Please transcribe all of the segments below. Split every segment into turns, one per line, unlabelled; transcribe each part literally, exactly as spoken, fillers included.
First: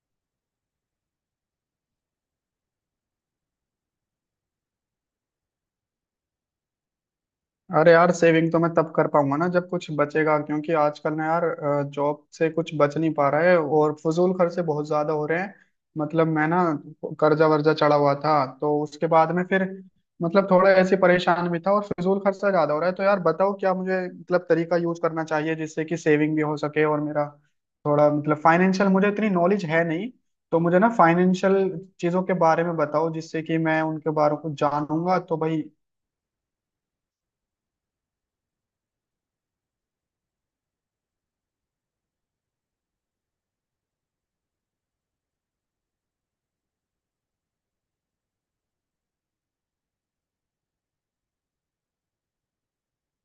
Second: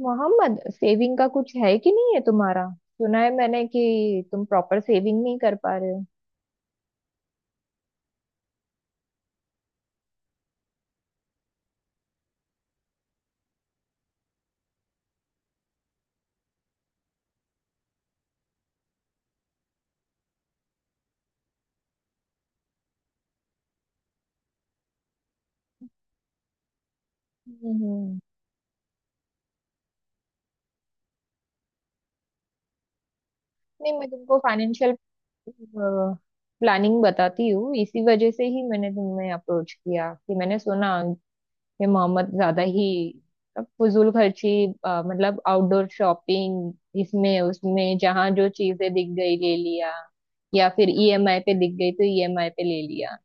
Mohammad, saving का कुछ है कि नहीं है तुम्हारा। सुना है मैंने कि तुम प्रॉपर सेविंग नहीं कर पा रहे हो।
अरे यार, सेविंग तो मैं तब कर पाऊंगा ना जब कुछ बचेगा, क्योंकि आजकल ना यार जॉब से कुछ बच नहीं पा रहा है और फजूल खर्चे बहुत ज्यादा हो रहे हैं। मतलब, मैं ना कर्जा वर्जा चढ़ा हुआ था तो उसके बाद में फिर, मतलब थोड़ा ऐसे परेशान भी था और फिजूल खर्चा ज्यादा हो रहा है। तो यार बताओ क्या मुझे, मतलब, तरीका यूज करना चाहिए जिससे कि सेविंग भी हो सके और मेरा
हम्म
थोड़ा,
हम्म।
मतलब, फाइनेंशियल, मुझे इतनी नॉलेज है नहीं। तो मुझे ना फाइनेंशियल चीजों के बारे में बताओ, जिससे कि मैं
नहीं, मैं
उनके बारे
तुमको
को
फाइनेंशियल
जानूंगा तो भाई।
प्लानिंग बताती हूँ। इसी वजह से ही मैंने तुम्हें अप्रोच किया कि मैंने सुना कि मोहम्मद ज्यादा ही फजूल खर्ची, अ, मतलब आउटडोर शॉपिंग, इसमें उसमें जहाँ जो चीजें दिख गई ले लिया या फिर ईएमआई पे दिख गई तो ईएमआई पे ले लिया।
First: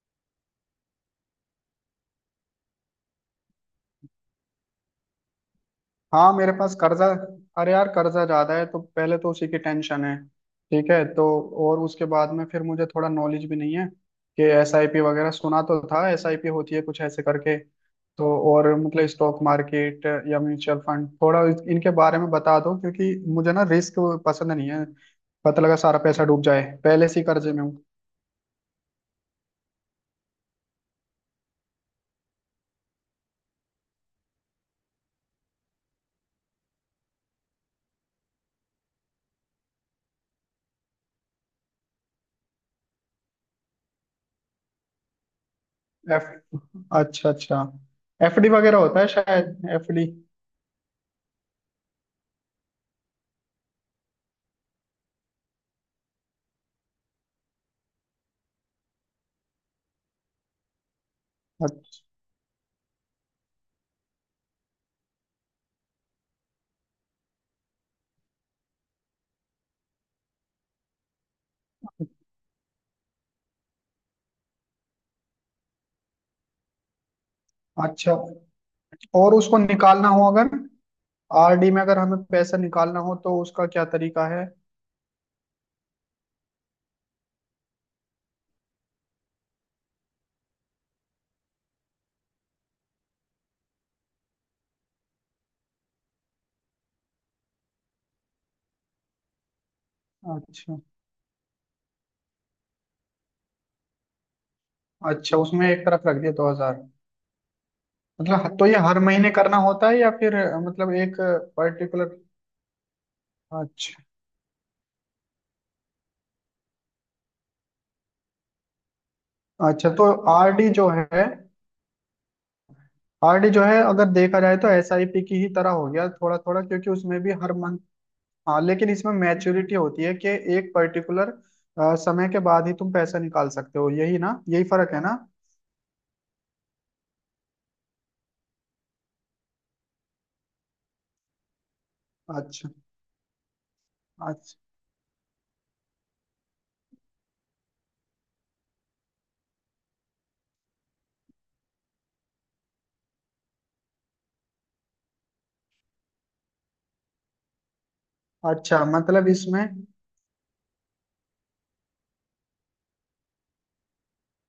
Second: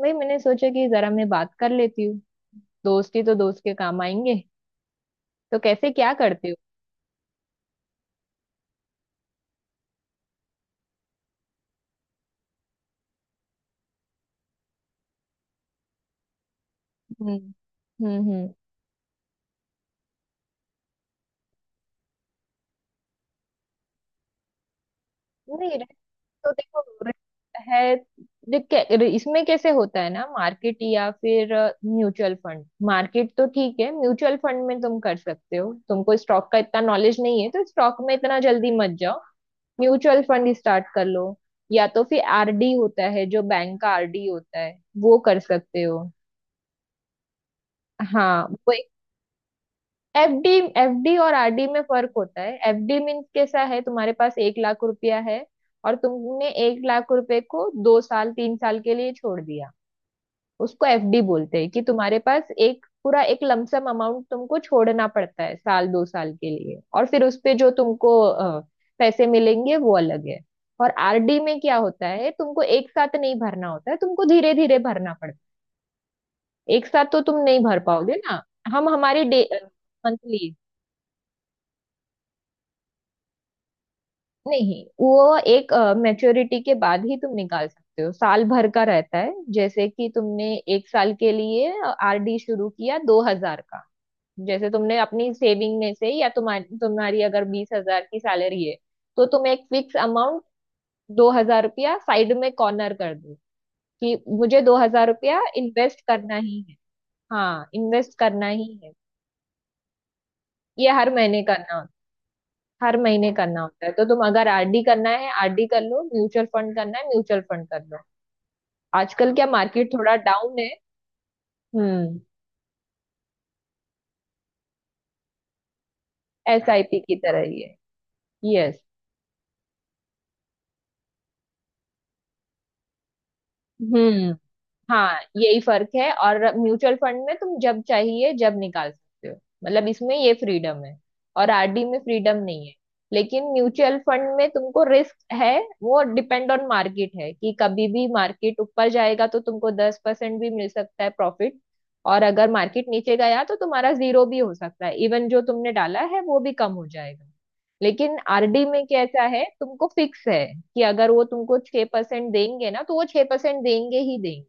वही मैंने सोचा कि जरा मैं बात कर लेती हूँ, दोस्ती तो दोस्त के काम आएंगे। तो कैसे क्या
हाँ,
करते
मेरे
हो?
पास कर्जा अरे यार कर्जा ज्यादा है तो पहले तो उसी की टेंशन है। ठीक है, तो और उसके बाद में फिर मुझे थोड़ा नॉलेज भी नहीं है कि एस आई पी वगैरह, सुना तो था एस आई पी होती है कुछ ऐसे
हम्म
करके।
हम्म
तो
हम्म।
और, मतलब, स्टॉक मार्केट या म्यूचुअल फंड, थोड़ा इस- इनके बारे में बता दो, क्योंकि मुझे ना रिस्क पसंद नहीं है। पता
नहीं
लगा
rent,
सारा पैसा डूब
तो
जाए,
देखो
पहले से ही कर्जे
rent
में हूँ।
है। देख कै- इसमें कैसे होता है ना मार्केट या फिर म्यूचुअल फंड। मार्केट तो ठीक है, म्यूचुअल फंड में तुम कर सकते हो। तुमको स्टॉक का इतना नॉलेज नहीं है तो स्टॉक में इतना जल्दी मत जाओ। म्यूचुअल फंड स्टार्ट कर लो, या तो फिर आरडी होता है, जो बैंक का आरडी होता है वो कर सकते हो।
एफ अच्छा, अच्छा। एफ
हाँ
डी
वो
वगैरह होता है शायद, एफ डी।
एफडी। एफडी और आरडी में फर्क होता है। एफडी मीन्स कैसा है, तुम्हारे पास एक लाख रुपया है और तुमने एक लाख रुपए को दो साल तीन साल के लिए छोड़ दिया, उसको एफडी बोलते हैं। कि तुम्हारे पास एक पूरा एक लमसम अमाउंट तुमको छोड़ना पड़ता है साल दो साल के लिए, और फिर उस पे जो तुमको अ, पैसे मिलेंगे वो अलग है। और आरडी में क्या होता है, तुमको एक साथ नहीं भरना होता है, तुमको धीरे धीरे भरना पड़ता है। एक साथ तो तुम नहीं भर
अच्छा।
पाओगे ना। हम हमारी
और उसको निकालना हो अगर
मंथली।
आरडी में अगर हमें पैसा निकालना हो तो उसका क्या तरीका है?
नहीं वो एक मैच्योरिटी के बाद ही तुम निकाल सकते हो, साल भर का रहता है। जैसे कि तुमने एक साल के लिए आरडी शुरू किया दो हजार का। जैसे तुमने अपनी सेविंग में से, या तुम्हारी तुम्हारी अगर बीस हजार की सैलरी है तो तुम एक फिक्स अमाउंट
अच्छा।
दो हजार रुपया साइड में कॉर्नर कर दो कि मुझे दो हजार
अच्छा,
रुपया
उसमें एक
इन्वेस्ट
तरफ रख दिया
करना
दो
ही है।
हजार
हाँ इन्वेस्ट करना
मतलब तो
ही
ये
है,
हर महीने करना होता है, या फिर अ,
ये
मतलब
हर
एक
महीने करना होता
पर्टिकुलर।
है। हर महीने करना होता है।
अच्छा।
तो तुम अगर आरडी करना है आरडी कर लो, म्यूचुअल फंड करना है म्यूचुअल फंड कर लो। आजकल क्या
अच्छा,
मार्केट
तो
थोड़ा डाउन
आरडी
है।
जो है,
हम्म।
आरडी जो है अगर देखा जाए तो एसआईपी की ही तरह हो गया थोड़ा थोड़ा, क्योंकि
एसआईपी की
उसमें भी
तरह
हर
ही है।
मंथ। हाँ,
यस।
लेकिन इसमें मैच्योरिटी होती है कि एक पर्टिकुलर समय के बाद ही तुम पैसा निकाल सकते हो, यही
हम्म।
ना, यही फर्क है
हाँ
ना?
यही फर्क है, और म्यूचुअल फंड में तुम जब चाहिए जब निकाल सकते हो, मतलब इसमें ये फ्रीडम है। और आरडी में फ्रीडम नहीं
अच्छा।
है। लेकिन म्यूचुअल फंड में
अच्छा।
तुमको रिस्क है, वो डिपेंड ऑन मार्केट है। कि कभी भी मार्केट ऊपर जाएगा तो तुमको दस परसेंट भी मिल सकता है प्रॉफिट। और अगर मार्केट नीचे गया तो तुम्हारा जीरो भी हो सकता है, इवन जो तुमने डाला है वो भी कम हो जाएगा। लेकिन आरडी
अच्छा,
में कैसा
मतलब
है,
इसमें।
तुमको फिक्स है। कि अगर वो तुमको छह परसेंट देंगे ना तो वो छह परसेंट देंगे ही देंगे।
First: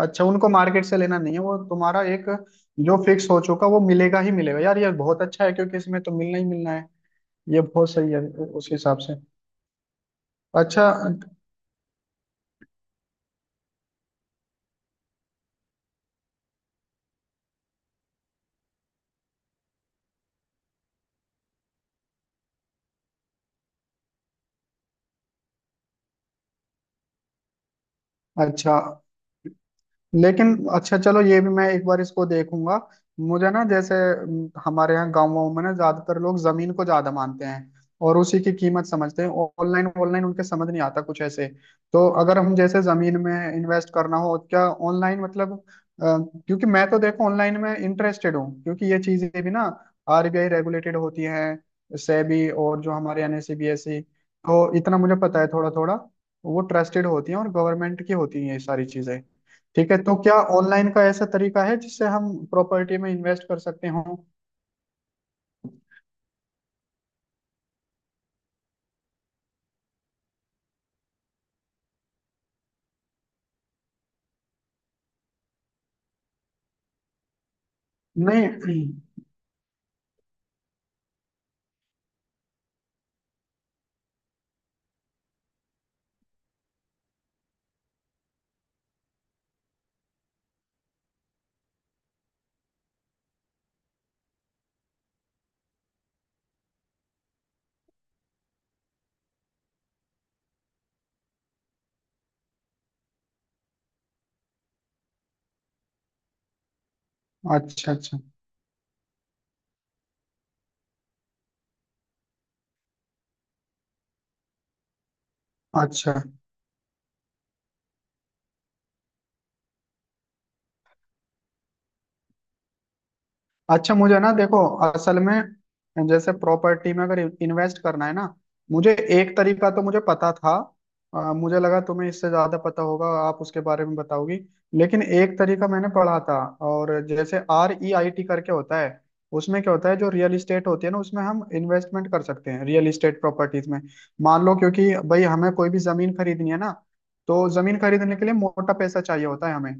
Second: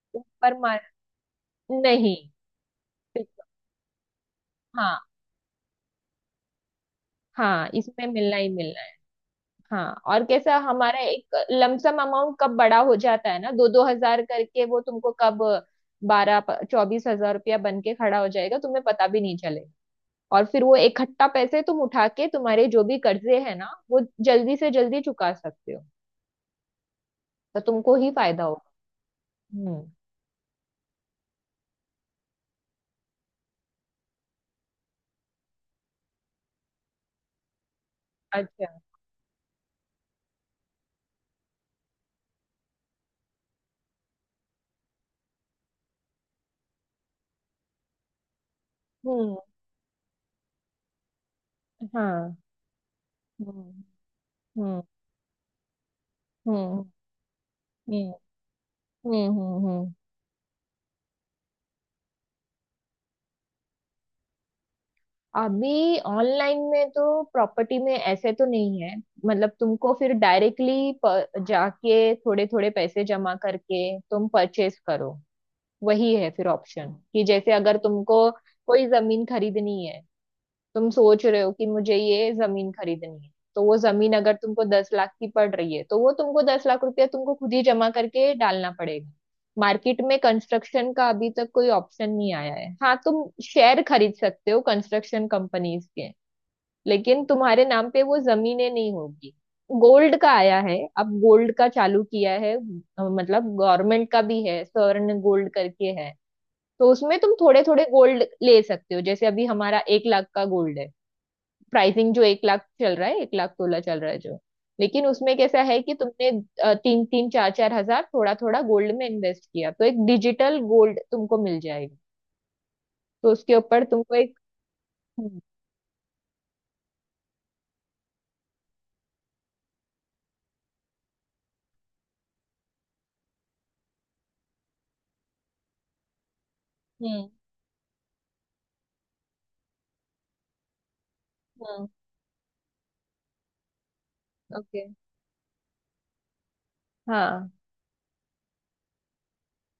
अच्छा, उनको
ऊपर मार
मार्केट से लेना नहीं है, वो तुम्हारा
नहीं।
एक जो फिक्स हो
बिल्कुल,
चुका वो मिलेगा ही मिलेगा। यार ये
हाँ।
बहुत अच्छा है क्योंकि इसमें तो मिलना ही मिलना है। ये
हाँ
बहुत
इसमें
सही है
मिलना ही
उ- उस
मिलना है।
हिसाब से।
हाँ और कैसा,
अच्छा।
हमारा एक लमसम अमाउंट कब बड़ा हो जाता है ना, दो दो हजार करके वो तुमको कब बारह चौबीस हजार रुपया बन के खड़ा हो जाएगा तुम्हें पता भी नहीं चलेगा। और फिर वो इकट्ठा पैसे तुम उठा के तुम्हारे जो भी कर्जे है ना वो जल्दी से जल्दी चुका सकते हो, तो तुमको ही फायदा होगा।
अच्छा।
हम्म।
लेकिन अच्छा, चलो ये भी मैं एक बार इसको देखूंगा। मुझे ना, जैसे अम, हमारे यहाँ गाँव वाँव में ना ज्यादातर लोग जमीन को ज्यादा मानते हैं और उसी की
अच्छा।
कीमत समझते हैं। ऑनलाइन ऑनलाइन उनके समझ नहीं आता कुछ ऐसे। तो अगर हम जैसे जमीन में इन्वेस्ट करना हो, तो क्या ऑनलाइन, मतलब, अ, क्योंकि मैं तो देखो ऑनलाइन में इंटरेस्टेड हूँ, क्योंकि ये
हम्म।
चीजें भी ना आरबीआई रेगुलेटेड होती हैं,
हाँ।
सेबी और जो हमारे
हम्म
एनएसीबीएसई, तो
हम्म
इतना मुझे पता है थोड़ा थोड़ा। वो
हम्म
ट्रस्टेड होती हैं और गवर्नमेंट
हम्म।
की होती हैं ये सारी चीजें।
हम्म हम्म
ठीक
हम्म,
है, तो क्या ऑनलाइन का ऐसा तरीका है जिससे हम प्रॉपर्टी में इन्वेस्ट कर सकते हो?
अभी ऑनलाइन में तो प्रॉपर्टी में ऐसे तो नहीं है। मतलब तुमको फिर डायरेक्टली जाके थोड़े थोड़े पैसे जमा करके तुम परचेस करो, वही है फिर ऑप्शन। कि जैसे अगर तुमको
नहीं।
कोई जमीन खरीदनी है, तुम सोच रहे हो कि मुझे ये जमीन खरीदनी है तो वो जमीन अगर तुमको दस लाख की पड़ रही है तो वो तुमको दस लाख रुपया तुमको खुद ही जमा करके डालना पड़ेगा। मार्केट में कंस्ट्रक्शन का अभी तक कोई ऑप्शन नहीं आया है। हाँ तुम शेयर खरीद सकते हो कंस्ट्रक्शन कंपनीज के, लेकिन तुम्हारे नाम पे वो जमीनें नहीं होगी। गोल्ड का आया है, अब गोल्ड का चालू किया है। अ, मतलब गवर्नमेंट का भी है, स्वर्ण गोल्ड करके है। तो उसमें तुम थोड़े थोड़े
अच्छा। अच्छा।
गोल्ड ले सकते हो। जैसे अभी हमारा एक लाख का गोल्ड है, प्राइसिंग जो एक लाख चल रहा है, एक लाख सोलह चल रहा है जो। लेकिन उसमें कैसा है कि
अच्छा।
तुमने अ, तीन तीन चार चार हजार थोड़ा थोड़ा गोल्ड में इन्वेस्ट किया तो एक डिजिटल गोल्ड तुमको मिल जाएगा। तो उसके ऊपर
अच्छा,
तुमको
मुझे ना
एक,
देखो, असल
हम्म
में जैसे प्रॉपर्टी में अगर इन्वेस्ट करना है ना, मुझे एक तरीका तो मुझे पता था। अ, मुझे लगा तुम्हें इससे ज्यादा पता होगा, आप उसके बारे में बताओगी। लेकिन एक तरीका मैंने पढ़ा था, और
हम्म।
जैसे आर ई आई टी करके होता है। उसमें क्या होता है, जो रियल इस्टेट होती है ना, उसमें हम इन्वेस्टमेंट कर सकते हैं, रियल इस्टेट प्रॉपर्टीज में। मान लो,
ओके।
क्योंकि भाई हमें कोई भी जमीन खरीदनी है ना, तो
हाँ।
जमीन खरीदने के लिए मोटा पैसा चाहिए होता है हमें।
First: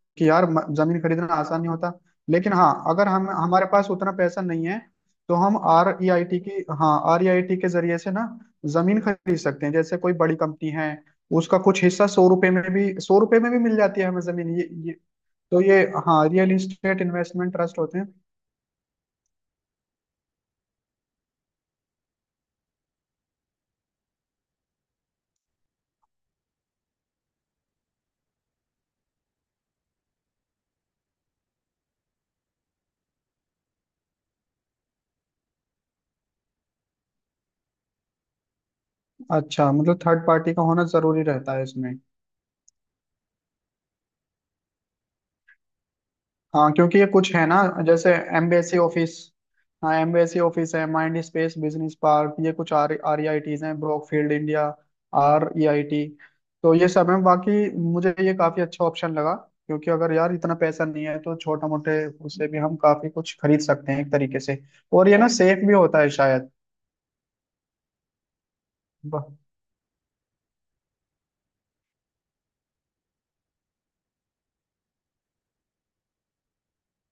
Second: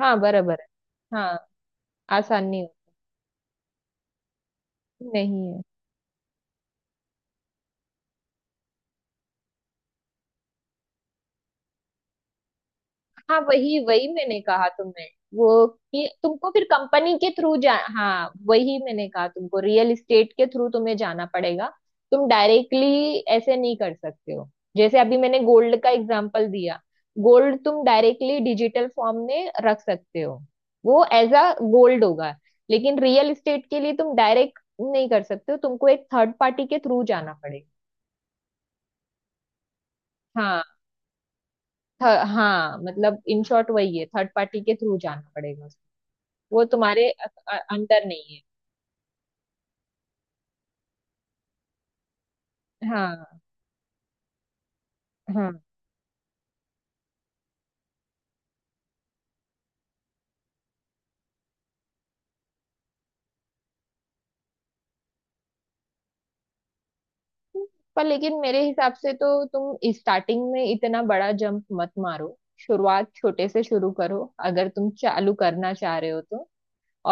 हाँ
कि यार
बराबर
म-
है।
जमीन खरीदना
हाँ
आसान नहीं होता।
आसान
लेकिन
नहीं।
हाँ, अगर हम, हमारे पास उतना पैसा नहीं है,
हो- नहीं
तो हम
है।
आर ई आई टी की हाँ, आर ई आई टी के जरिए से ना जमीन खरीद सकते हैं। जैसे कोई बड़ी कंपनी है, उसका कुछ हिस्सा सौ रुपए में भी, सौ रुपए
हाँ
में भी मिल
वही
जाती है
वही
हमें
मैंने
जमीन,
कहा
ये ये
तुम्हें
तो
वो,
ये,
कि
हाँ,
तुमको
रियल
फिर
इस्टेट
कंपनी के
इन्वेस्टमेंट
थ्रू जा,
ट्रस्ट होते हैं।
हाँ वही मैंने कहा तुमको रियल इस्टेट के थ्रू तुम्हें जाना पड़ेगा। तुम डायरेक्टली ऐसे नहीं कर सकते हो। जैसे अभी मैंने गोल्ड का एग्जांपल दिया, गोल्ड तुम डायरेक्टली डिजिटल फॉर्म में रख सकते हो, वो एज अ गोल्ड होगा। लेकिन रियल इस्टेट के लिए तुम डायरेक्ट नहीं कर सकते हो, तुमको एक थर्ड पार्टी के थ्रू जाना पड़ेगा।
अच्छा, मतलब थर्ड पार्टी
हाँ,
का होना जरूरी रहता है इसमें।
थ- हाँ मतलब इन शॉर्ट वही है, थर्ड पार्टी के थ्रू जाना पड़ेगा, वो
हाँ, क्योंकि ये
तुम्हारे अ-
कुछ है ना,
अ- अंडर
जैसे
नहीं है।
MBSC office. हाँ, एमबीएससी ऑफिस है, माइंड स्पेस बिजनेस पार्क, ये कुछ आर आर
हाँ।
हैं, ब्रॉकफील्ड इंडिया आर
हाँ।
E I T. तो ये सब है बाकी। मुझे ये काफी अच्छा ऑप्शन लगा, क्योंकि अगर यार इतना पैसा नहीं है तो छोटा मोटे उससे भी हम काफी कुछ खरीद सकते हैं एक तरीके से। और ये ना सेफ भी होता है शायद।
पर लेकिन मेरे हिसाब से तो
ब-
तुम स्टार्टिंग में इतना बड़ा जंप मत मारो। शुरुआत छोटे से शुरू करो अगर तुम चालू करना चाह रहे हो तो।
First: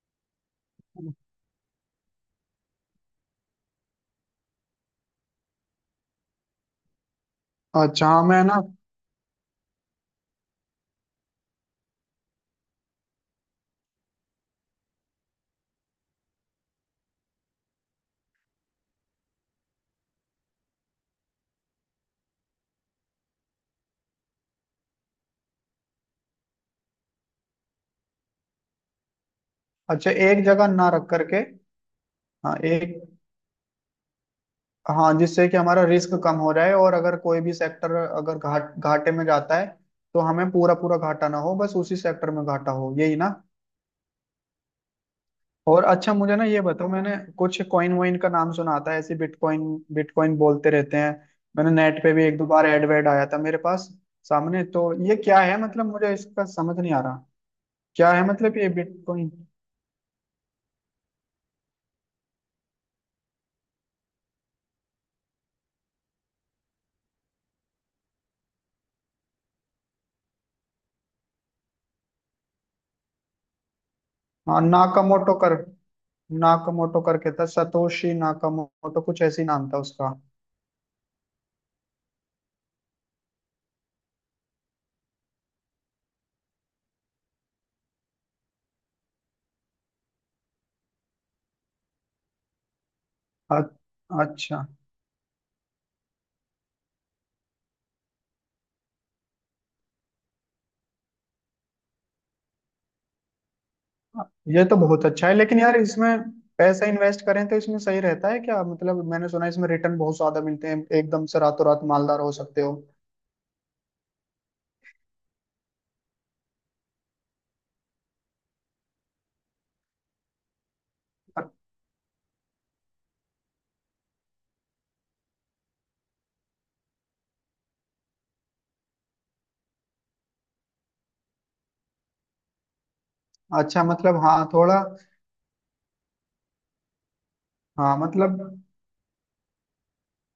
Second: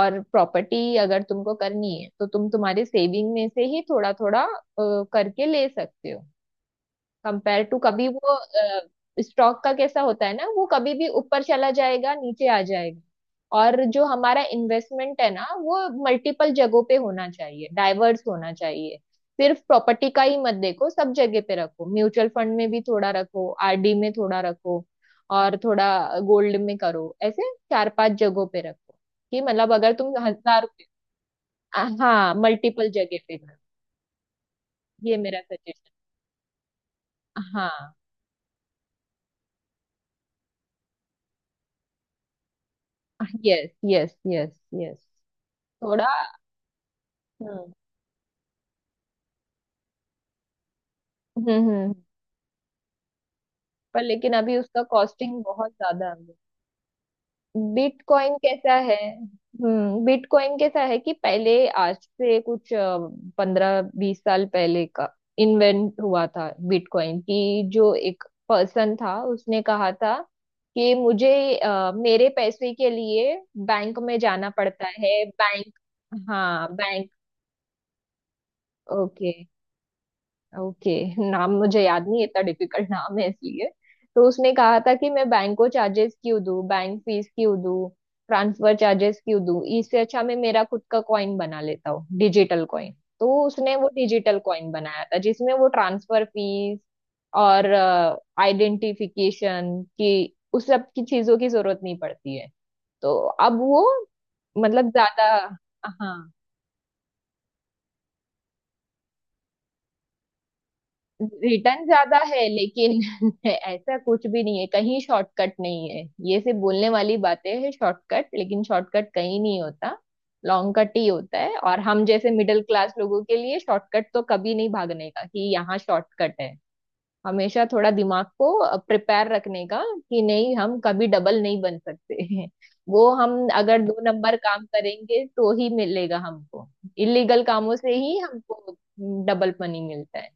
और प्रॉपर्टी अगर तुमको करनी है तो तुम तुम्हारे सेविंग में से ही थोड़ा थोड़ा करके ले सकते हो। कंपेयर टू कभी
अच्छा। हाँ,
वो
मैं ना,
स्टॉक का कैसा होता है ना, वो कभी भी ऊपर चला जाएगा नीचे आ जाएगा। और जो हमारा इन्वेस्टमेंट है ना वो मल्टीपल जगहों पे होना चाहिए, डाइवर्स होना चाहिए। सिर्फ प्रॉपर्टी का ही मत देखो, सब जगह पे रखो, म्यूचुअल फंड में भी थोड़ा रखो, आरडी में थोड़ा रखो, और थोड़ा गोल्ड में करो, ऐसे चार पांच जगहों पे रखो। कि मतलब अगर
अच्छा,
तुम
एक
हजार
जगह
रुपये,
ना रख करके,
हाँ
हाँ
मल्टीपल जगह
एक,
पे करो।
हाँ,
ये मेरा
जिससे कि हमारा
सजेशन।
रिस्क कम हो जाए, और अगर कोई भी
हाँ।
सेक्टर अगर घाट घाटे में जाता है तो हमें पूरा पूरा घाटा ना हो, बस उसी सेक्टर में घाटा हो, यही ना।
Yes yes yes. यस।
और
थोड़ा।
अच्छा, मुझे ना ये बताओ, मैंने कुछ
हम्म।
कॉइन वॉइन का नाम सुना था ऐसे, बिटकॉइन, बिटकॉइन बोलते रहते हैं।
हम्म
मैंने
हम्म,
नेट पे भी एक दो बार एड वेड आया था मेरे पास
पर लेकिन अभी
सामने,
उसका
तो ये क्या
कॉस्टिंग
है?
बहुत
मतलब
ज्यादा
मुझे
है।
इसका समझ नहीं आ रहा क्या है,
बिटकॉइन
मतलब ये
कैसा है,
बिटकॉइन।
हम्म, बिटकॉइन कैसा है कि पहले, आज से कुछ पंद्रह बीस साल पहले का इन्वेंट हुआ था बिटकॉइन। की जो एक पर्सन था उसने कहा था कि मुझे, अ, मेरे पैसे के लिए बैंक में जाना
हाँ,
पड़ता है,
नाकामोटो कर
बैंक। हाँ
नाकामोटो
बैंक।
करके था, सतोशी नाकामोटो कुछ
ओके।
ऐसी नाम था उसका।
ओके। नाम मुझे याद नहीं है, इतना डिफिकल्ट नाम है इसलिए। तो उसने कहा था कि मैं बैंक को चार्जेस क्यों दूं, बैंक फीस क्यों दूं, ट्रांसफर चार्जेस क्यों दूं, इससे अच्छा मैं मेरा खुद का कॉइन बना लेता हूँ, डिजिटल कॉइन। तो
अ-
उसने वो डिजिटल
अच्छा।
कॉइन बनाया था जिसमें वो ट्रांसफर फीस और आइडेंटिफिकेशन की, उस सब की चीजों की जरूरत नहीं पड़ती है। तो अब वो
ये तो
मतलब
बहुत अच्छा
ज्यादा,
है, लेकिन यार इसमें
हाँ
पैसा इन्वेस्ट करें तो इसमें सही रहता है क्या? मतलब मैंने सुना है इसमें रिटर्न बहुत ज्यादा मिलते हैं, एकदम से रातों रात
रिटर्न ज्यादा
मालदार हो
है
सकते हो।
लेकिन ऐसा कुछ भी नहीं है, कहीं शॉर्टकट नहीं है। ये सिर्फ बोलने वाली बातें हैं शॉर्टकट, लेकिन शॉर्टकट कहीं नहीं होता, लॉन्ग कट ही होता है। और हम जैसे मिडिल क्लास लोगों के लिए शॉर्टकट तो कभी नहीं, भागने का कि यहाँ शॉर्टकट है। हमेशा थोड़ा दिमाग को प्रिपेयर रखने का कि नहीं, हम कभी डबल नहीं बन सकते हैं। वो हम अगर
अच्छा,
दो
मतलब
नंबर
हाँ
काम
थोड़ा।
करेंगे तो ही मिलेगा हमको, इलीगल कामों से
हाँ,
ही
मतलब,
हमको डबल मनी मिलता है।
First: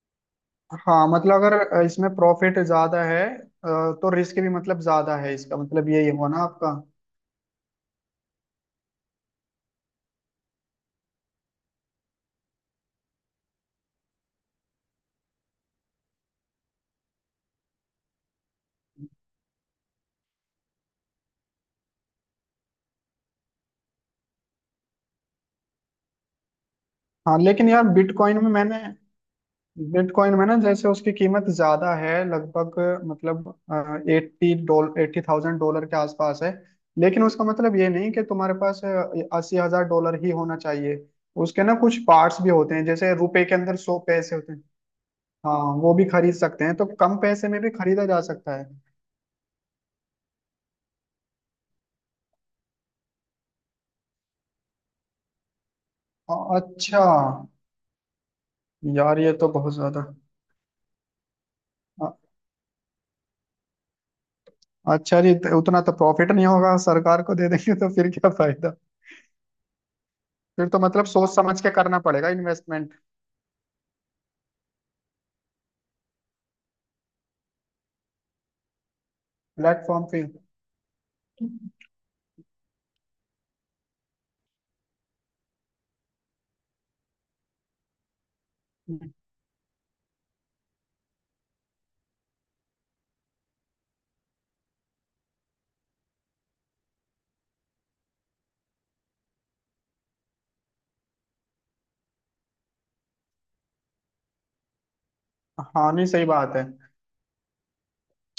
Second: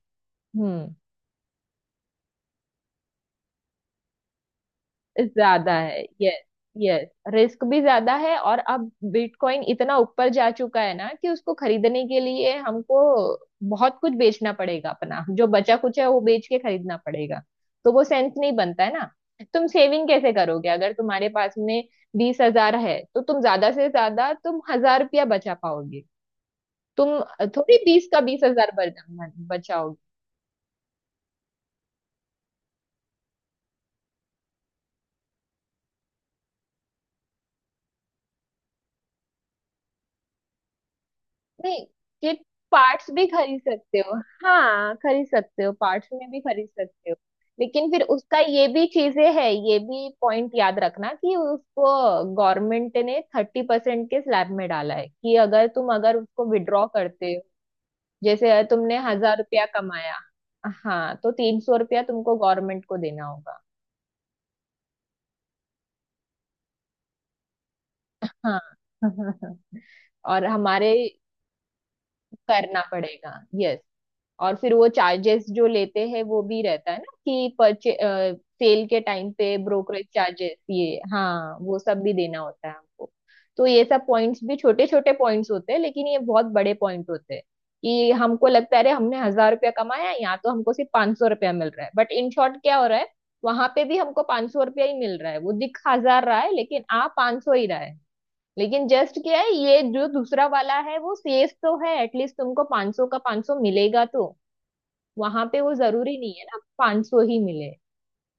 हम्म।
हाँ, मतलब अगर इसमें प्रॉफिट ज्यादा है अ, तो रिस्क भी, मतलब, ज्यादा है, इसका
ज्यादा
मतलब
है
यही हुआ ना
यस।
आपका?
यस। रिस्क भी ज्यादा है, और अब बिटकॉइन इतना ऊपर जा चुका है ना कि उसको खरीदने के लिए हमको बहुत कुछ बेचना पड़ेगा, अपना जो बचा कुछ है वो बेच के खरीदना पड़ेगा। तो वो सेंस नहीं बनता है ना। तुम सेविंग कैसे करोगे अगर तुम्हारे पास में बीस हजार है, तो तुम ज्यादा से ज्यादा तुम हजार रुपया बचा पाओगे। तुम
हाँ, लेकिन
थोड़ी
यार,
बीस का बीस
बिटकॉइन में
हजार
मैंने
बचाओगे।
बिटकॉइन में ना जैसे उसकी कीमत ज्यादा है लगभग, मतलब eighty dollar eighty thousand dollar के आसपास है। लेकिन उसका मतलब ये नहीं कि तुम्हारे पास अस्सी हजार डॉलर ही होना चाहिए। उसके ना
नहीं
कुछ
ये
पार्ट्स भी होते हैं,
पार्ट्स
जैसे
भी
रुपए के
खरीद
अंदर
सकते
सौ
हो,
पैसे होते हैं।
हाँ खरीद
हाँ,
सकते हो,
वो भी
पार्ट्स में
खरीद
भी
सकते
खरीद
हैं, तो
सकते हो।
कम पैसे में भी
लेकिन फिर
खरीदा जा
उसका
सकता है।
ये भी चीजें है, ये भी पॉइंट याद रखना कि उसको गवर्नमेंट ने थर्टी परसेंट के स्लैब में डाला है। कि अगर तुम अगर
अ-
उसको विड्रॉ
अच्छा,
करते हो, जैसे तुमने
यार ये
हजार
तो
रुपया
बहुत ज्यादा।
कमाया, हाँ तो तीन सौ रुपया
अ-
तुमको गवर्नमेंट को देना होगा।
अच्छा जी, तो उतना तो प्रॉफिट नहीं होगा, सरकार को दे देंगे तो फिर क्या
हाँ
फायदा।
और
फिर तो,
हमारे,
मतलब, सोच समझ के करना पड़ेगा
करना
इन्वेस्टमेंट।
पड़ेगा यस। और फिर वो चार्जेस जो लेते हैं वो भी रहता है ना, कि परचे सेल के टाइम पे
प्लेटफॉर्म
ब्रोकरेज
फी।
चार्जेस, ये हाँ वो सब भी देना होता है हमको। तो ये सब पॉइंट्स भी, छोटे छोटे पॉइंट्स होते हैं लेकिन ये बहुत बड़े पॉइंट होते हैं। कि हमको लगता है अरे हमने हजार रुपया कमाया यहाँ तो हमको सिर्फ पांच सौ रुपया मिल रहा है, बट इन शॉर्ट क्या हो रहा है, वहां पे भी हमको पांच सौ रुपया ही मिल रहा है। वो दिख हजार रहा है लेकिन आ पांच सौ ही रहा है। लेकिन जस्ट क्या है, ये जो दूसरा वाला है वो सेफ तो है, एटलीस्ट तुमको पाँच सौ का पाँच सौ मिलेगा तो। वहां पे वो
हाँ, नहीं,
जरूरी
सही
नहीं है
बात
ना
है।
पाँच सौ ही मिले।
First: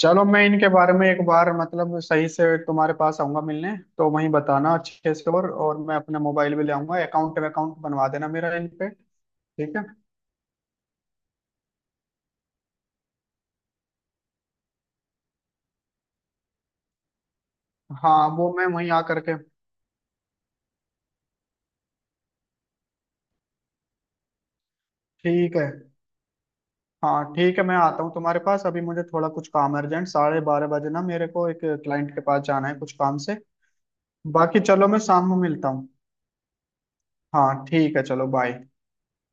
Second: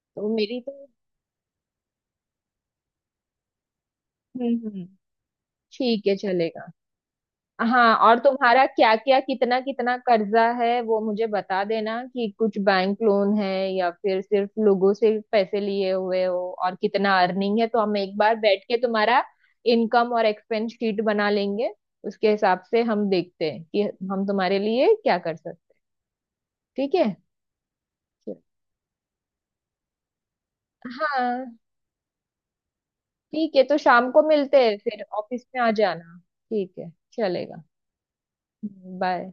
चलो, मैं
मेरी
इनके
तो,
बारे में एक बार, मतलब, सही से तुम्हारे पास आऊंगा मिलने, तो वहीं
हम्म
बताना
हम्म,
अच्छे से। और और मैं
ठीक है
अपना मोबाइल भी
चलेगा।
ले आऊंगा, अकाउंट अकाउंट
हाँ
बनवा
और
देना मेरा
तुम्हारा
इन पे।
क्या क्या कितना
ठीक है।
कितना कर्जा है वो मुझे बता देना, कि कुछ बैंक लोन है या फिर सिर्फ लोगों से पैसे लिए हुए हो, और कितना अर्निंग है, तो हम एक
हाँ,
बार
वो
बैठ
मैं
के
वहीं आ
तुम्हारा
करके।
इनकम और एक्सपेंस शीट बना लेंगे। उसके हिसाब से हम देखते हैं कि हम तुम्हारे लिए क्या कर
ठीक
सकते।
है।
ठीक है।
हाँ, ठीक है, मैं आता हूँ तुम्हारे पास। अभी मुझे थोड़ा कुछ काम अर्जेंट, साढ़े बारह बजे ना मेरे को
हाँ
एक क्लाइंट के पास जाना है कुछ काम से।
ठीक है तो शाम को
बाकी
मिलते हैं,
चलो, मैं
फिर
शाम में
ऑफिस में
मिलता
आ
हूँ।
जाना। ठीक है चलेगा।
हाँ ठीक है, चलो बाय।
बाय।